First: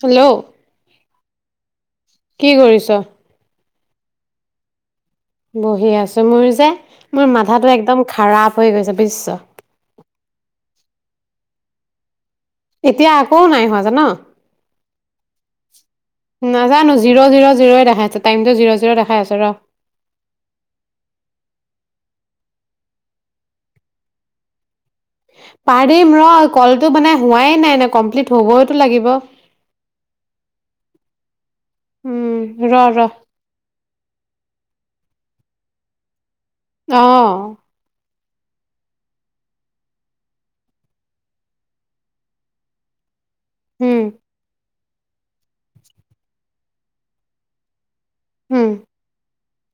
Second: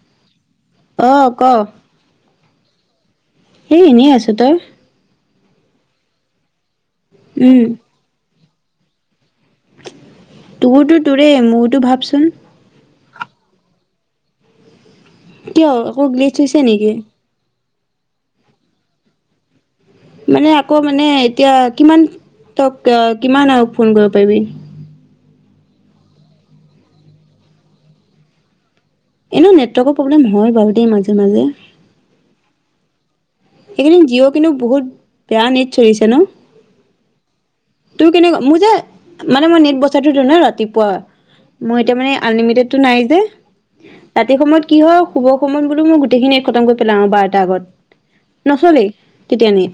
Hello অ ক' কি কৰিছ? এ এনেই আছো। তই? বহি আছো। মোৰ যে মোৰ উম। মাথাটো একদম খাৰাপ হৈ গৈছে বিশ্ব তোৰটো তোৰে, মোৰতো ভাবচোন এতিয়া আকৌ নাই হোৱা জা ন কিয় একৌ গ্লিছ হৈছে নেকি জিৰ' জিৰ' জিৰ'ই দেখাই আছে টাইম টো জিৰ' জিৰ' দেখাই আছে ৰ মানে আকৌ মানে এতিয়া কিমান তক কিমান আৰু ফোন কৰিব পাৰিবি? পাৰিম ৰ ক'লটো মানে হোৱাই নাই ন কমপ্লিট হ'ব এনেও নেটৱৰ্কৰ প্ৰব্লেম হয় বাৰু দেই মাজে মাজে উম ৰ ৰ এইকেইদিন জিঅ' কিন্তু বহুত বেয়া নেট চলিছে ন অ তোৰ কেনেকুৱা? মই যে মানে মই নেট বচাই থ দিও ন ৰাতিপুৱা। মই এতিয়া মানে আনলিমিটেডটো নাই যে উম ৰাতি সময়ত কি হয় শুভ সময়ত বোলো মই গোটেইখিনি নেট খটম কৰি পেলাও বাৰতাৰ এটা আগত উম নচলেই তেতিয়া নি?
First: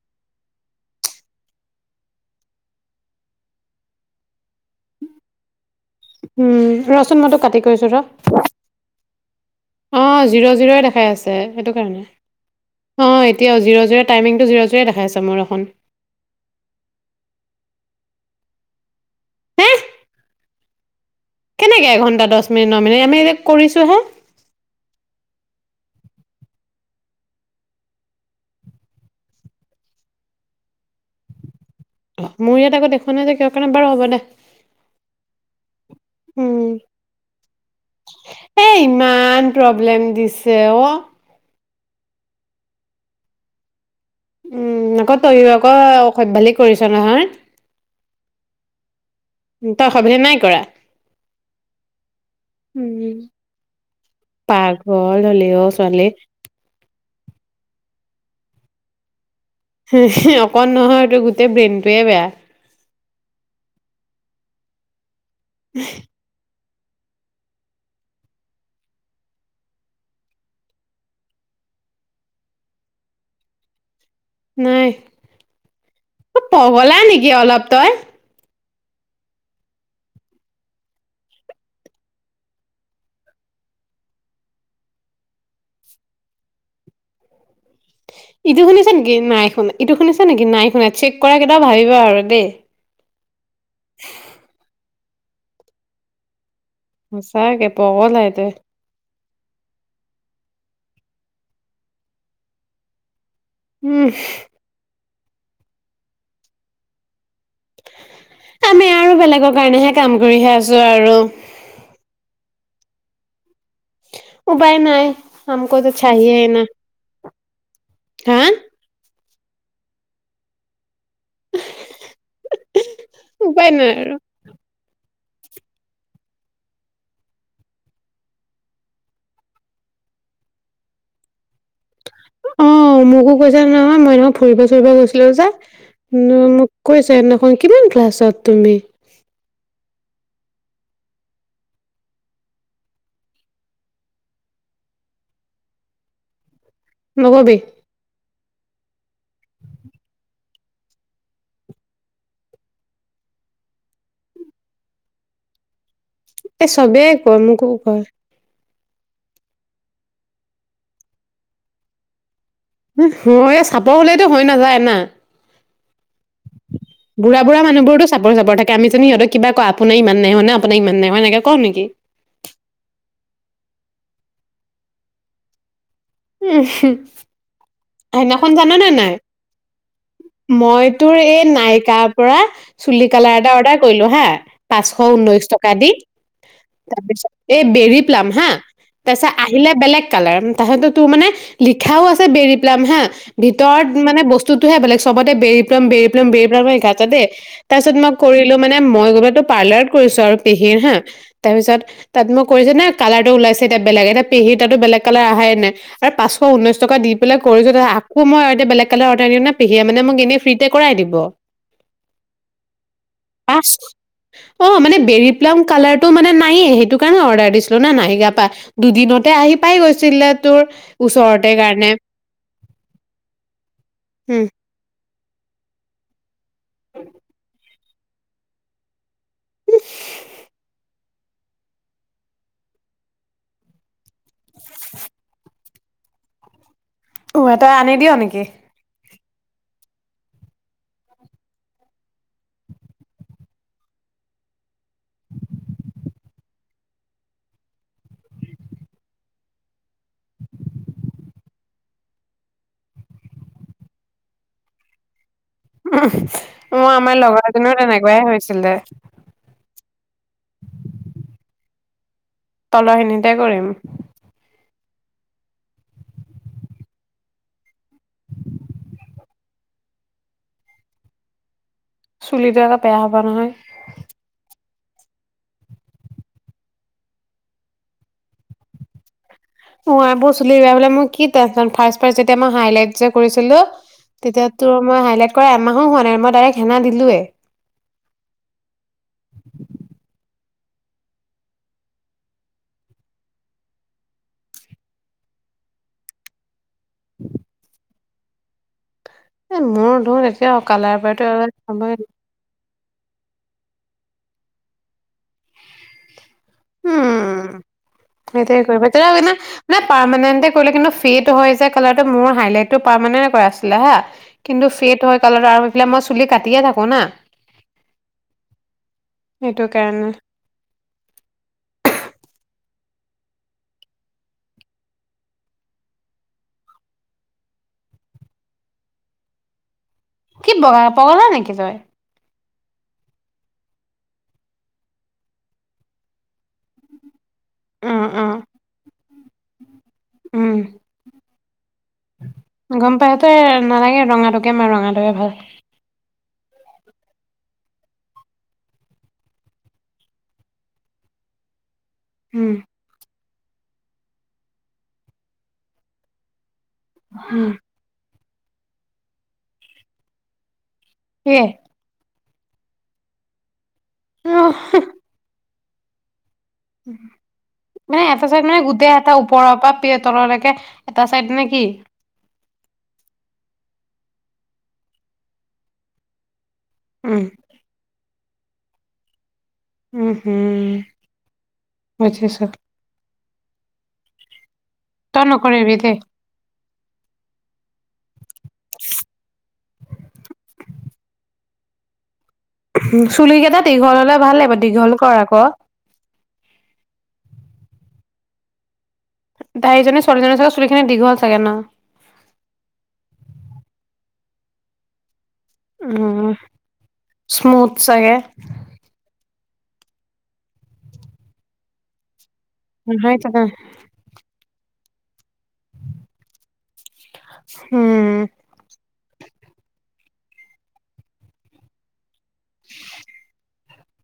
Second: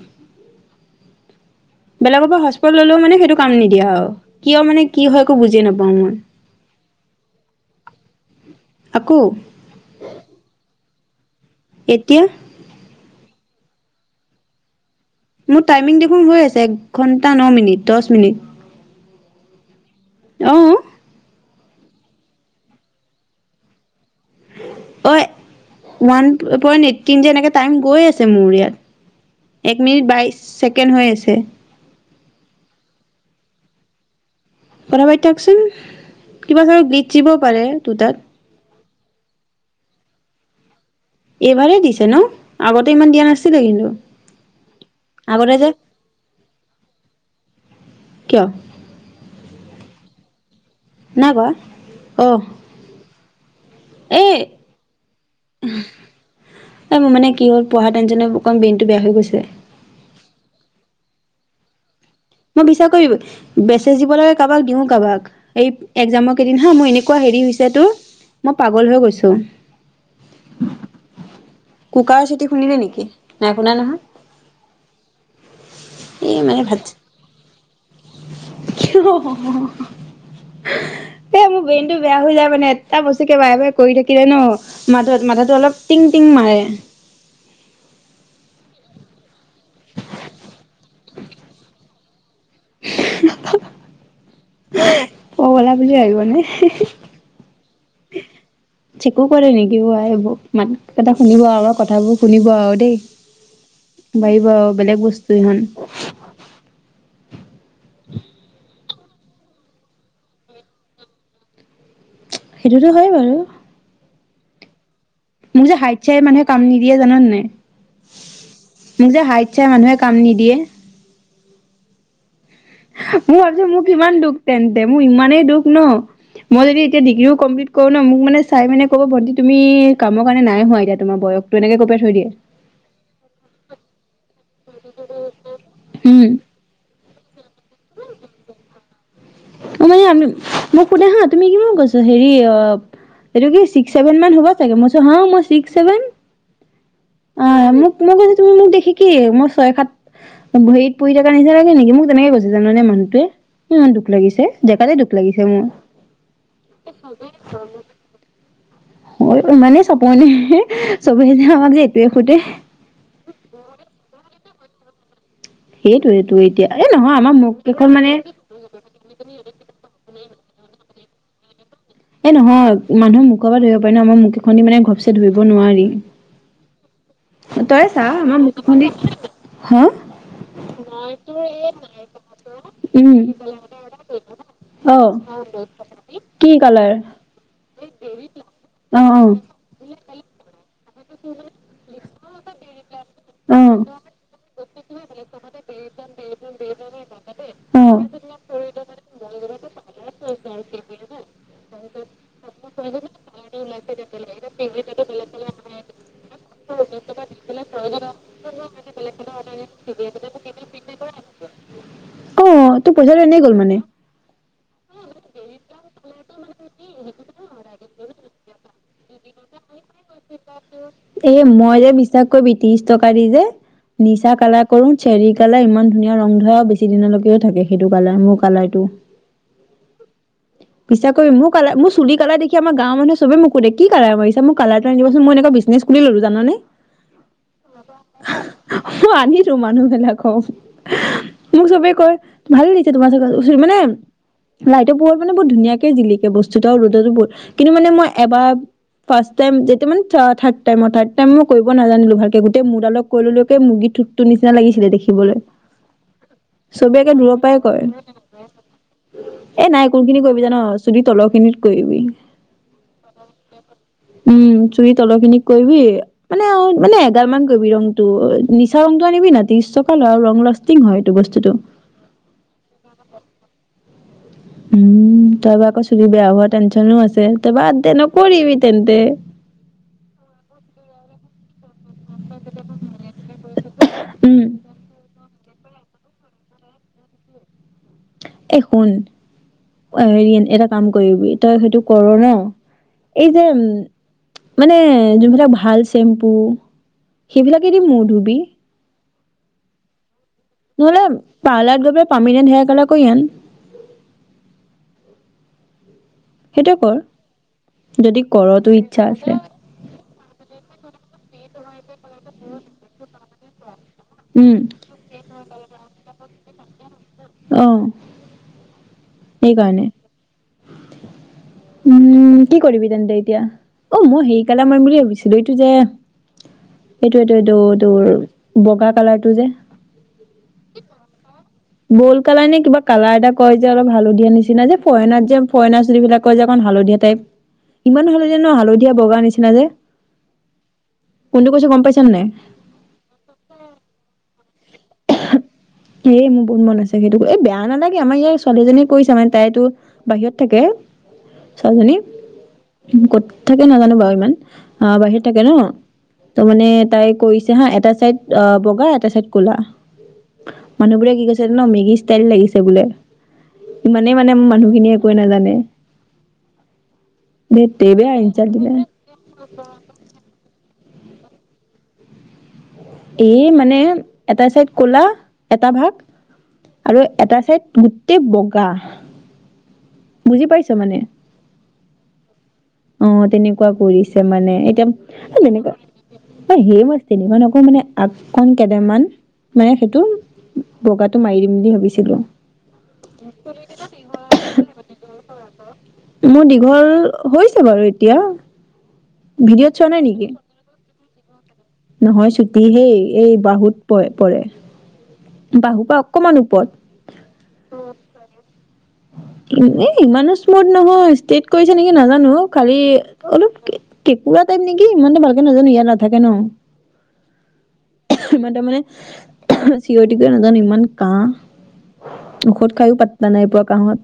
বেলেগৰ পৰা ললেও মানে সেইটো কাম নিদিয়া হয় আও, কিয় মানে কি হয় একো বুজি নাপাওঁ মই উম ৰচুন ম‌ইটোক কাটি কৰিছো ৰ, আকৌ অ জিৰ' জিৰয় দেখ হে সে সেটৌ কাৰনে, এতিয়া অ এতিয়া জিৰ জিৰ টাইমিংটো জিৰ জিৰ দেখাইছে মোৰ টাইমিং দেখোন হৈ আছে এক ঘন্টা ন মিনিট দহ মিনিট আহ কেনেকে এঘণ্টা দহ মিনিট ন মিনিট আমি এতিক কৰিছো হে অ ওৱান পইট এইটটিন যেনেকে টাইম গৈ আছে মোৰ ইয়াত এক মিনিট বাইশ ছেকেণ্ড হৈ আছে অ মোৰ ইয়াত আকৌ দেখুৱা নাই যে কৰ কাৰণে বাৰু হ'ব দে কথা পা থকচোন উম কিবা ধ গীত দিব পাৰে দুটাত মেইন প্ৰব্লেম দিছে অ এইবাৰেই দিছে ন আগতে ইমান দিয়া নাছিলে কিন্তু উম আকৌ তইও আগতে যে আকৌ অসভ্যালি কৰিছ নহয় কিয় তই অসভভ্যালি নাই কৰা নাই কৰা অ উ এই প্ঘঘল হলেও ছোৱালী এই মানে কি হ'ল টেনচনে অকণ বেইনটো বেয়া হৈ গৈছে অকণ নহয় গোটেই ব্ৰেইন মই বিচাৰ কৰিব বেচে দিব লাগে কাৰোবাক দিও কাৰোবাক এই একগজামৰ কেইদিন হা মোৰ এনেকুৱা হেৰি হৈছে তোৰ মই পাগল হৈ গৈছো কুকাৰৰ চিট শুনিলে নেকি নাই শুনা নহয় নাই অ এই মানে ভাত পগলা নেকি কি অলপ তই এ মোৰ ব্ৰেইনটো বেয়া হৈ যায় মানে এটা বস্তুকে বাৰে বাৰে কৰি থাকিলে ন মাত মাথাটো অলপ টিং টিং মাৰে ইটো শুনিছে নেকি নাই শুনা ইটো শুনিছ নেকি নাই শুনা চেক কৰা কেইটাও ভাবিবা আৰু দেই উ [unintelligible] ক গ'লা বুলি ভাবিব নে সচাগে ব লাইতে চিকো কৰে নেকি ব এইবোৰ মান এটা শুনিব আৰু কথাবোৰ শুনিব আৰু দেই উম বাৰিব বেলেগ বস্তু হ আমি আৰু বেলেগৰ কাৰণেহে কাম কৰিহে আছো আৰু সেইটোতো হয় বাৰু উভাই নাই মোক হামক যে তো হাইট চাই চাহিয়ে মানুহে না কাম নিদিয়ে জানান নাই হা মোক যে হাই আচছাই মানুহে কাম নিদিয়ে এই এশ হে মই ভাবিছো মোক ইমান দুখ তেন্তে মোৰ ইমান দুখ ন মই যদি এতিয়া ডিগ্ৰীও কমপ্লিট কৰো ন মোকানে চাই মানে ক'ব ভন্টি তুমি কামৰ কাৰণে নাই হোৱা এতিয়া তোমাৰ বয়সতো এনেকে ক অহ মোকো কৈছা নহয় মইন ফুৰিব চুৰিবলৈ গৈছিলো যে উম কি মোক কৈছা এদিখন কিমান ক্লাছত তুমি অ মানে মোক সোধে হা তুমি কি কৈছ হেৰি অ সেইটো চিক্স চেভেন মান হ'ব চাগে মই হা মই চিক্স চেভেন অ নকবি মোক মই কৈছো তুমি মোক দে কি মই ছয় সাত ভৰিত পৰি থাকা নিচিনা লাগে নেকি মোক তেনেকে কৈছে জাননে মানুহটোৱে ইমান দুখ লাগিছে জেকাতে দুখ লাগিছে মোৰ এ চবেই কয় মোকো কয় অ ইমানেই চপনে চবে যে আমাক যে এইটোৱে সোধে উম, এই চাপৰ হলেতো হৈ নাযায় না সেইটোৱেটো এতিয়া এ নহয় আমাৰ বুঢ়া মুখ বুঢ়া কেইখন মানুহবোৰো তো মানে চাপৰ চাপৰ থাকে আমি চোন সিহঁতক কিবা কোৱা আপোনাৰ ইমান নাই হ ন আপোনাক ইমান নাই মই এনেকে কম নেকি এ নহয় মানুহৰ মুখৰ পৰা ধৰিব পাৰি ন আমাৰ মুখ খনেদি মানে ঘপচে ধৰিব নোৱাৰি ঈশ [unintelligible] তই চা আমাৰ মুখ হেইদিনাখন খনি জাননে নাই হা মই তোৰ এই নাইকাৰ পৰা চুলি উম কালাৰ এটা অৰ্ডাৰ কৰিলো হা অ পাঁচশ ঊনৈশ টকা দি কি কালাৰ তাৰপিছত এই বেৰি প্লাম হা অ তাৰপিছত অ আহিলে বেলেগ কালাৰ তাৰিছতো তোৰ মানে লিখাও আছে বেৰ পলাম হা ভিতৰত মানে বস্তুটোহে বেলেগ চবতে বেৰি প্লাম বেৰি প্লাম বেৰি প্লামে লিখাআছে দেই তাৰপিছত মই কৰিলো মানে মই গ'লেতো পাৰ্লাৰত কৰিছো আৰু পেহীৰ হা তাৰ পিছত তাত মই কৈছ না কালাৰটো ওলাইছে এতিয়া বেলেগ এতিয়া পেহীৰ তাতো বেলেগ কালাৰ অহাই নাই আৰু পাঁচশ ঊনৈশ টকা দি বোলে কৰিছোঁ তাছতে আকৌ মই এটা বেলেগ কালাৰ অৰ্ডাৰ দিওঁ নহয় পেহীয়ে মানে মোক এনেই ফ্ৰিতে কৰাই‌ দিব অ তোৰ পইচাটো এনেই গ'ল মানে অ মানে বেৰি প্লাম কলাৰটো টো মানে নায়ে সেইটো কাৰণে অৰ্ডাৰ দিছিলো না নাহিলে গা পা দুদিনতে আহি পাই গৈছিলে তোৰ এ ওচৰতে মই যে কাৰণে বিশ্বাস কৰিবি ত্ৰিশ টকা দি যে নিচা উম কালাৰ কৰো চেৰিকালে ইমান ধুনীয়া ৰং ধৰা বেছি দিনলৈকেও থাকে সেইটো কালাৰ মোৰ কালাৰটো বিচ্ছাছ কৰি মোক কাল মোৰ চুলি কালাৰ দেখি আমাৰ গাঁৰ মানুহে চবে মোক সোধে কি কালাৰ কৰিছা মোক কালাৰ টো আনি দিবা চোন মই এনেকুৱা বিজনেছ খুলি ললো জানানে উ এতাই আনি দিয় নেকি আনিছো মানুহ বিলাকক মোক চবেই কয় ভালে লাগিছে তোমাৰ [unintelligible] মানে লাইটো পোহৰত মানে বহুত ধুনীয়াকে জিলিকে বস্তু ৰ'দতোহ কিন্তু মানে মই এবাৰ ফাৰ্ষ্ট টাইম এইটো মানে থা থাৰ্ট টাইম অ থাৰ্ট টাইম মই কৰিব নাজানিলো ভালকে গোটেই মোৰডালক কৰি [unintelligible] ললো মুৰ্গী ঠটো নিচিনা লাগিছিলে দেখিবলৈ উ চবে মই একে আমাৰ দূৰৰ পৰাই লগৰজনীও কয় তেনেকুৱাই হৈছিলে কোন খিনি কৰিবি জান ন চুলি তলৰ খিনিত কৰিবি তলখিনিতে কৰিম উম চুৰি তলৰ খিনিক কৰিবি মানে আও মানে এগাল মান কৰিবি ৰংটো নিচা ৰংটো আনিবি না ত্ৰিছ টকা লয় আৰু ৰং লাষ্টিং হয় এইটো বস্তুটো চুলিটো আকৌ বেয়া হব নহয় উম তাৰপৰা আকৌ চুলি বেয়া হোৱা টেনচনো আছে তাৰপৰা আ নকৰিবি তেন্তে উ আই বোৰ চুলি বেয়া হ'লে [unintelligible] তেতিয়া মই হাইলাইট যে কৰিছিলো উম তেতিয়া তোৰ মা হাইলাইট কৰা এমাহো হোৱা নাই মই ডাইৰেক্ট সেনা দিলোৱে এ শুন হেৰি এটা কাম কৰিবি তই সেইটো কৰ ন এই যে উ মানে যোনবিলাক ভাল চেম্পু সেইবিলাকেদি মোৰ ধু বি এ মোৰ ধৰ নহ'লে পাৰ্লাৰত গৈ পেলে পাৰ্মিনেন্ট হেয়াৰ কালাৰ কয়ি আন সেইটোৱে কৰ উম, যদি কৰ সেইটোৱে তোৰ ইচ্ছা কৰিব আছে নানে পাৰমানেণ্টে কৰিলে কিন্তু ফেড হয় যে কালাৰটো মোৰ হাইলাইট টো পাৰমানেন্টয়ে কৰা আছ হা উম কিন্তু ফেড হয় কালাৰটো আৰু মই চুলি কাট ৰাতিয়ে থাকো না। অ', সেইটো সেইকাৰণে কাৰণে। উম, কি কৰিবি তেন্তে এতিয়া অ', মই হেৰি কালাৰ মাৰিম বুলি ভাবিছিলো এইটো যে এইটো এইটো এইটো তোৰ বগা কালাৰটো যে কি বগা পগলা নেকি তই? বল কালাৰ নে কিবা কালাৰ এটা কয় যে অলপ হালধীয়া নিচিনা যে ফৰেনাৰ যে ফৰেনাৰ চুলি বিলাক কয় যে অকণ হালধীয়া টাইপ। ইমান উম হ'লে উম যে ন হালধীয়া বগাৰ নিচিনা যে। উম কোনটো কৈছো গম পাইছা নে নাই? গম পায় তো এ নালাগে ৰঙাটো তে মাৰ ৰঙাটোয়ে ভাল। এ মোৰ বহুত মন আছে সেইটো এ বেয়া নালাগে আমাৰ ইয়াৰ ছোৱালীজনীয়ে কৈছো মানে তাইতো বাহিৰত থাকে উম ছোৱালীজনী। ক'ত? থাকে নাজানো বাৰু ইমান। আ, বাহিৰত থাকে ন'? ত', মানে, তাই উম কৈছে হা, এটা চাইড আ, বগা। এটা চাইড ক'লা মানুহবোৰে কি কিয়ে কৈছে জান? মেগীছ তেল লাগিছে বোলে ইমানেই, মানে, মানুহখিনিয়ে একোৱেই নাজানে। ধেত মানে, তেৰিকা এটা চাইড। ইনচাল্ট মানে, দিলে গোটেই এটা ওপৰৰ পৰা পি [unintelligible] তললৈকে এটা চাইড নেকি? এই, মানে, এটা চাইড ক'লা। এটা ভাগ আৰু উম এটা চাইড গোটেই বগ গাহ উম, হ'ম। বুজিছোঁ। অ', তেনেকুৱা কৰিছে, মানে। এতিয়া এ, তই তেনেকুৱা, নকৰিবি দেই এ, সেই, মই তেনেকুৱা নকৰোঁ, মানে আচ্ছ কন কেইদেমান মানে সেইটো বগাটো মাৰি দিব বুলি ভাবিছিলো চুলি কেইটা দীঘল হলে ভাল লাগিব দীঘল কৰ আকৌ মোৰ দীঘল হৈছে বাৰু এতিয়া ভিডিঅ'ত চোৱা নাই দাইজনী নেকি ছোৱালিজনী চাগে চুলিখিনি দীঘল তাকে ন নহয় ছুটি হেই এই বাহুত প পৰে বাহুৰ উ পৰা অকমান ওপৰত স্মুথ চাগে ইমানো স্মুথ নহয় ষ্টেট কৰিছে নেকি নাজানো খালি নহয় জানো? অলপকেকুৰা টাইপ নেকি কি ইমানটো ভালকে নাজানো ইয়াত নাথাকে ন উম চিঞতিকে নাজানো ইমান কাহ ঔষধ খাইো পাতলা নাই পৰা কাহঁত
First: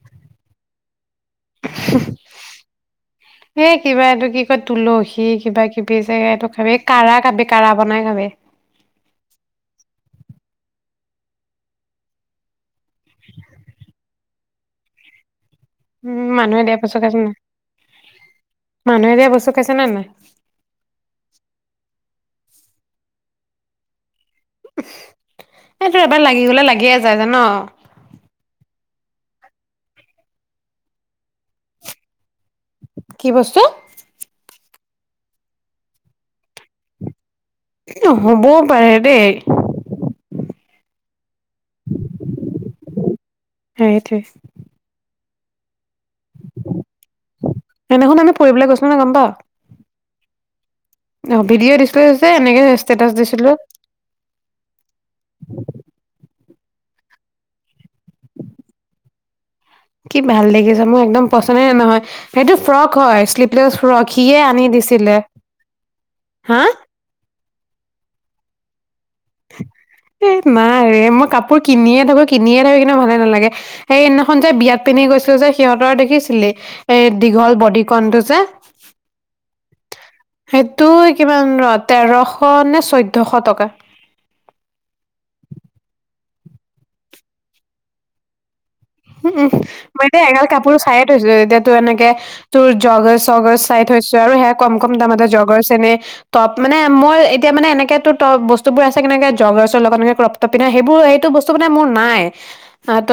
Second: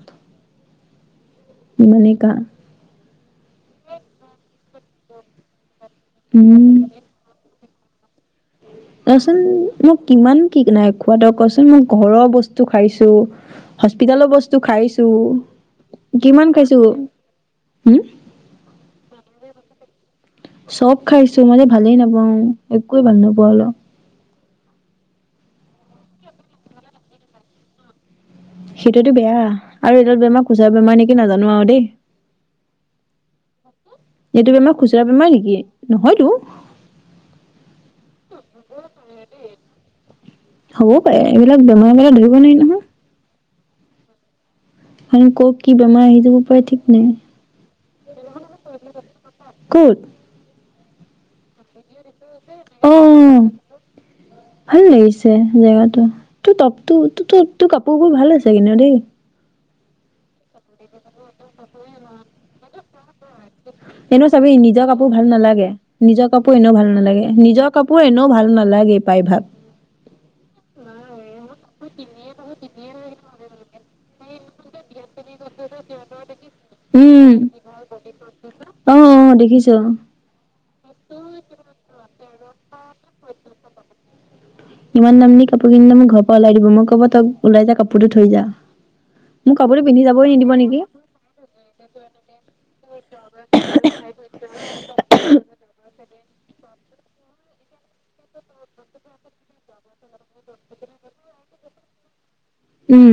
এ কিবা এইটো কি তুলসী কিবা কিবি উম [unintelligible] কঢ়া বনাই খামে কোৱাচোন মোক কিমান কি নাই খোৱাটো কচোন মোক ঘৰৰ বস্তু খাইছো হস্পিতেলৰ বস্ত বস্তু খাইছো উম কিমান মানুহে খাইছো দিয়া বস্তু খাইছ ন হম মানুহে দিয়া বস্তু কছে আছে নে নাই চব খাইছো মইযে ভালেই নাপাওঁ একোৱে ভাল নোপোৱাওঁ অলপ এইটো এবাৰ লাগি গলে লাগিয়ে যায় জান সেইটোতো বেয়া আৰু এইডাল বেমাৰ খোচৰা বেমাৰ নেকি নাজানো আৰু দেই কি বস্তু এইটো বেমাৰ খুচুৰা বেমাৰ নেকি নহয়তো হ'বও পাৰে দেই হ'ব পাই এইবিলাক বেমাৰ মানে ধৰিব নোৱাৰি নহয় সেইটোৱে হকক কি বেমাৰ আহি যাব পাৰে ঠিক নাই সেইদিনাখন আমি ফুৰিবলৈ গৈছিলো নহয় গম পাৱ? ক'ত অ ভিডিঅ' দিছলো অ ভাল লাগিছে জেগাটো তোৰ তপতো ত ত তোৰ কাপোৰ কাপোৰ ভাল আছে কি ন দেই। কি ভাল দেখিছ মোৰ একদম পচন্দে নে নহয় সেইটো ফ্ৰক হয় শ্লিভলেছ ফ্ৰক এনেও সিয়ে চাবি আনি নিজৰ কাপোৰ দিছিলে। ভাল নালাগে নিজৰ কাপোৰ হা এনেও ভাল নালাগে নিজৰ কাপোৰ এনেও ভাল নালাগে। প্ৰায়ভাগ এ নাই ৰে মই কাপোৰ কিনিয়ে থাকো কিনিয়ে থাকো কিন্তু ভালে নালাগে সেই সদিনাখন যে বিয়াত পিন্ধি গৈছিলো যে সিহঁতৰ দেখিছিলি এই উম দীঘল বডিকণ টো যে অ দেখিছো অ সেইটো কিমান ৰ তেৰ শ‌‌ নে চো ইমান দামী কাপোৰ কিনিলে মোৰ ঘৰ ওলাই দিব মই ক'ব তই ওলাই যা কাপোৰটো থৈ যা। উম উম মোক কাপোৰটো পিন্ধি মই এতিয়া যাবই এগাল নিদিব কাপোৰ নেকি চাইয়ে থৈছো এতিয়া তোৰ এনেকে তোৰ জৰ্গছ চৰ্গছ চাই থৈছো আৰু সেয়া কম কম দামতে জৰ্গছ এনে টপ মানে মই এতিয়া মানে এনেক তো ত বস্তু বোৰ আছে কেনেকে জগৰ্ছৰ লগত ত পিন্ধা সেইবোৰ সেইটো বস্তু মানে মোৰ নাই। আত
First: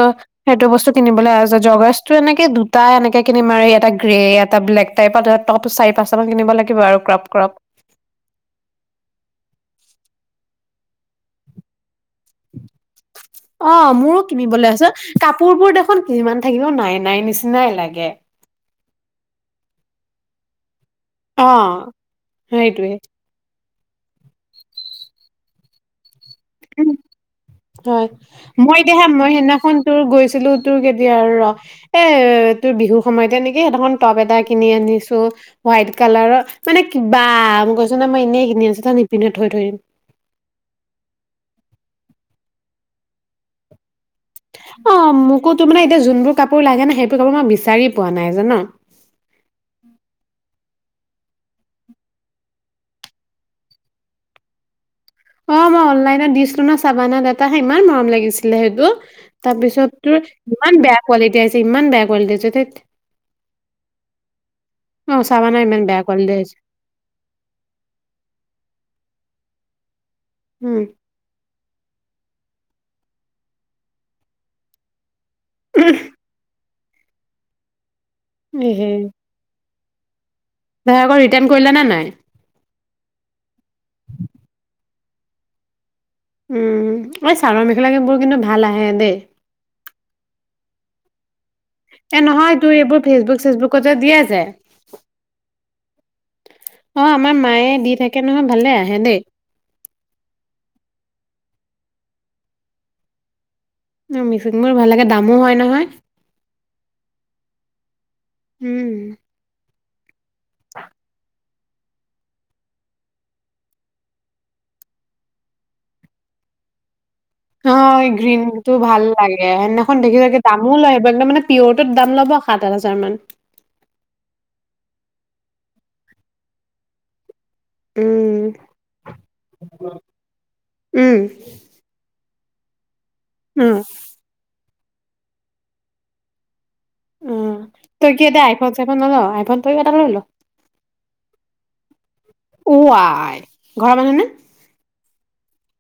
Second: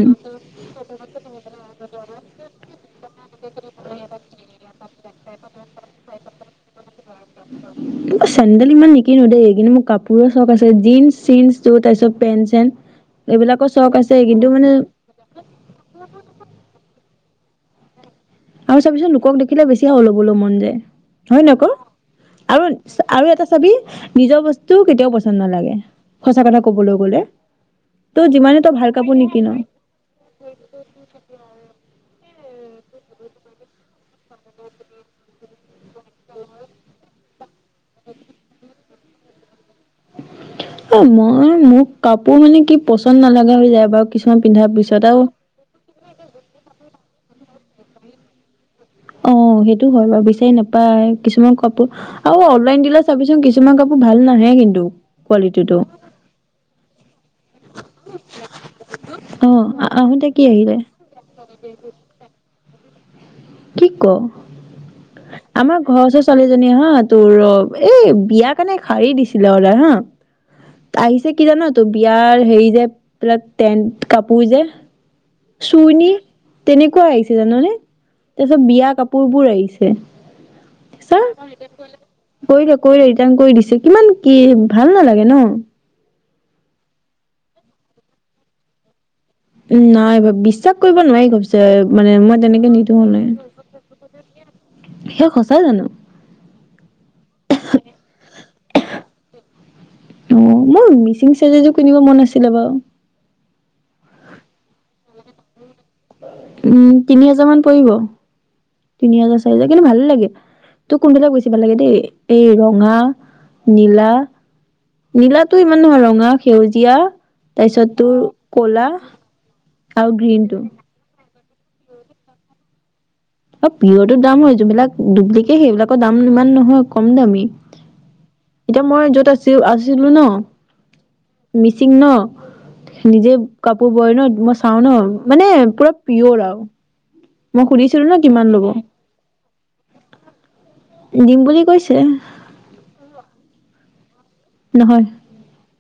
সেইটো বস্তু কিনিব আহ জগছটো এনেকে দুটা এনেকে কিনি মাৰি এটা গ্ৰে এটা ব্লেক টাইপ টপ চাৰি পাঁচটা মান কিনিব লাগিব আৰু ক্ৰপ ক্ৰপ। জিন্ চিন্ য তাৰ চব পেন্ চেন এইবিলাকৰ অ চখ আছে মোৰো কিন্তু মানে কিনিবলৈ আছে কাপোৰ বোৰ দেখোন যিমান থাকিলো নাই নাই নিচিনাই লাগে আৰু চাবিচুন পিছত লোকক দেখিলে বেছি হ'ল হ'বলৈ মন যায় অ হয় নকৌ আৰু সেইটোৱে আৰু এটা চাবি নিজৰ বস্তু কেতিয়াও পচন্দ নালাগে সঁচা কথা কবলৈ গ'লে হয় তই যিমানে তই মই ভাল এতিয়া হা কাপোৰ মই নিকিন সিনাখন তোৰ গৈছিলো তোৰ কেতিয়া আৰু ৰ তোৰ বিহুৰ সময়তে নেকি সেইখন টপ এটা কিনি আনিছো হোৱাইট কালাৰৰ মানে কি বা গৈছ ন মই এনেই [unintelligible] আছ [unintelligible] থৈ থৈ দিম [unintelligible] অঁ, মই মোক কাপোৰ মানে কি পচন্দ নালাগা হৈ যায়! এবাৰ অঁ, মোকো তো মানে এতিয়া জোনবোৰ কাপোৰ লাগে ন, সেইবোৰ কাপোৰ মই বিচ চাৰি পোৱা নাই, জানা! অঁ সেইটো হয় বাৰু, বিচাৰি না পাই কিছুমান কাপোৰ আৰু অনলাইন দিলে চাবিচোন কিছুমান কাপোৰ ভাল নাহে কিন্তু। অঁ কোৱালিটিটো মই অনলাইনত দিছিলো ন চাবানাত এটা হে, ইমান মৰম লাগিছিলে সেইটো, অ তাৰপিছত তোৰ আহোতে কি ইমান আহিলে বেয়া কোৱালিটি আহিছে ইমান বেয়া কোৱালিটি আহিছে কি ক! অ চাবানা আমাৰ ইমান বেয়া ঘৰৰ ওচৰৰ কোৱালিটি আহিছে ছোৱালীজনীয়ে হা তোৰ এই বিয়া কাৰণে শাৰী দিছে [unintelligible] অৰ্ডাৰ হা উম আহিছে কি জান ত বিয়াৰ হেৰি যে পিলাক টেন্ট কাপোৰ যে চুৰনি তেনেকুৱা আহিছে, জাননে! তাৰ পিছত এহে বিয়া কাপোৰ বোৰ আহিছে তই আকৌ ৰিটাৰ্ণ কৰিলা নে নাই [inaudible] কৰি লে কৰি লে ৰিটাৰ্ণ কৰি দিছে কিমান কি ভাল নালাগে ন! উম, এই চাদৰ মেখেলা বোৰ কিন্তু ভাল আহে দেই। নাই বাৰু বিশ্বাস কৰিব নোৱাৰি মানে এ মই নহয়, তেনেকে তোৰ নিদো এইবোৰ অনলাইন। ফেচবুক চেচবুকতযে দিয়ে যে! সেই সঁচা জানো অঁ আমাৰ মায়ে দি থাকে নহয়, ভালে আহে দেই। অ মোৰ মিচিং চাইজ এযোৰ কিনিব মন আছিলে বাৰু। মিচিং মোৰ ভাল লাগে! দামো হয় নহয়? উম তিনি হাজাৰ মান পৰিব। উম তিনি হাজাৰ চাৰি হাজাৰ কিন্তু ভাল লাগে তোৰ কোনবিলাক গৈ [unintelligible] লাগে দেই এই ৰঙা নীলা নীলাটো ইমান নহয় ৰঙা সেউজীয়া অ তাৰপিছত তোৰ গ্ৰীণতটো কলা ভাল লাগে সেইদিনাখন আৰু দেখি [unintelligible] গ্ৰীণটো দামো লয় [unintelligible] মানে পিয়ৰটোত দাম ল'ব সাত আঠ হাজাৰ মান। ও পিয়ৰটো দাম হয়, যোনবিলাক ডুপ্লিকেট সেইবিলাকৰ দাম ইমান নহয়, কম দামী! উম, এতিয়া মই য'ত আছিল আছিলো ন, উম, মিচিং ন নিজে উম, কাপোৰ বয় ন, মই চা খাও ন, মানে পুৰা পিয়ৰ আৰু। উ, মই সুধিছিলো তই ন কি এতিয়া কিমান ল'ব আইফোন চাইফোন নলো? আইফন তই এটা লৈ ল! দিম বুলি কৈছে ওঁ আই, ঘৰৰ মানুহ নে? হয় [inaudible]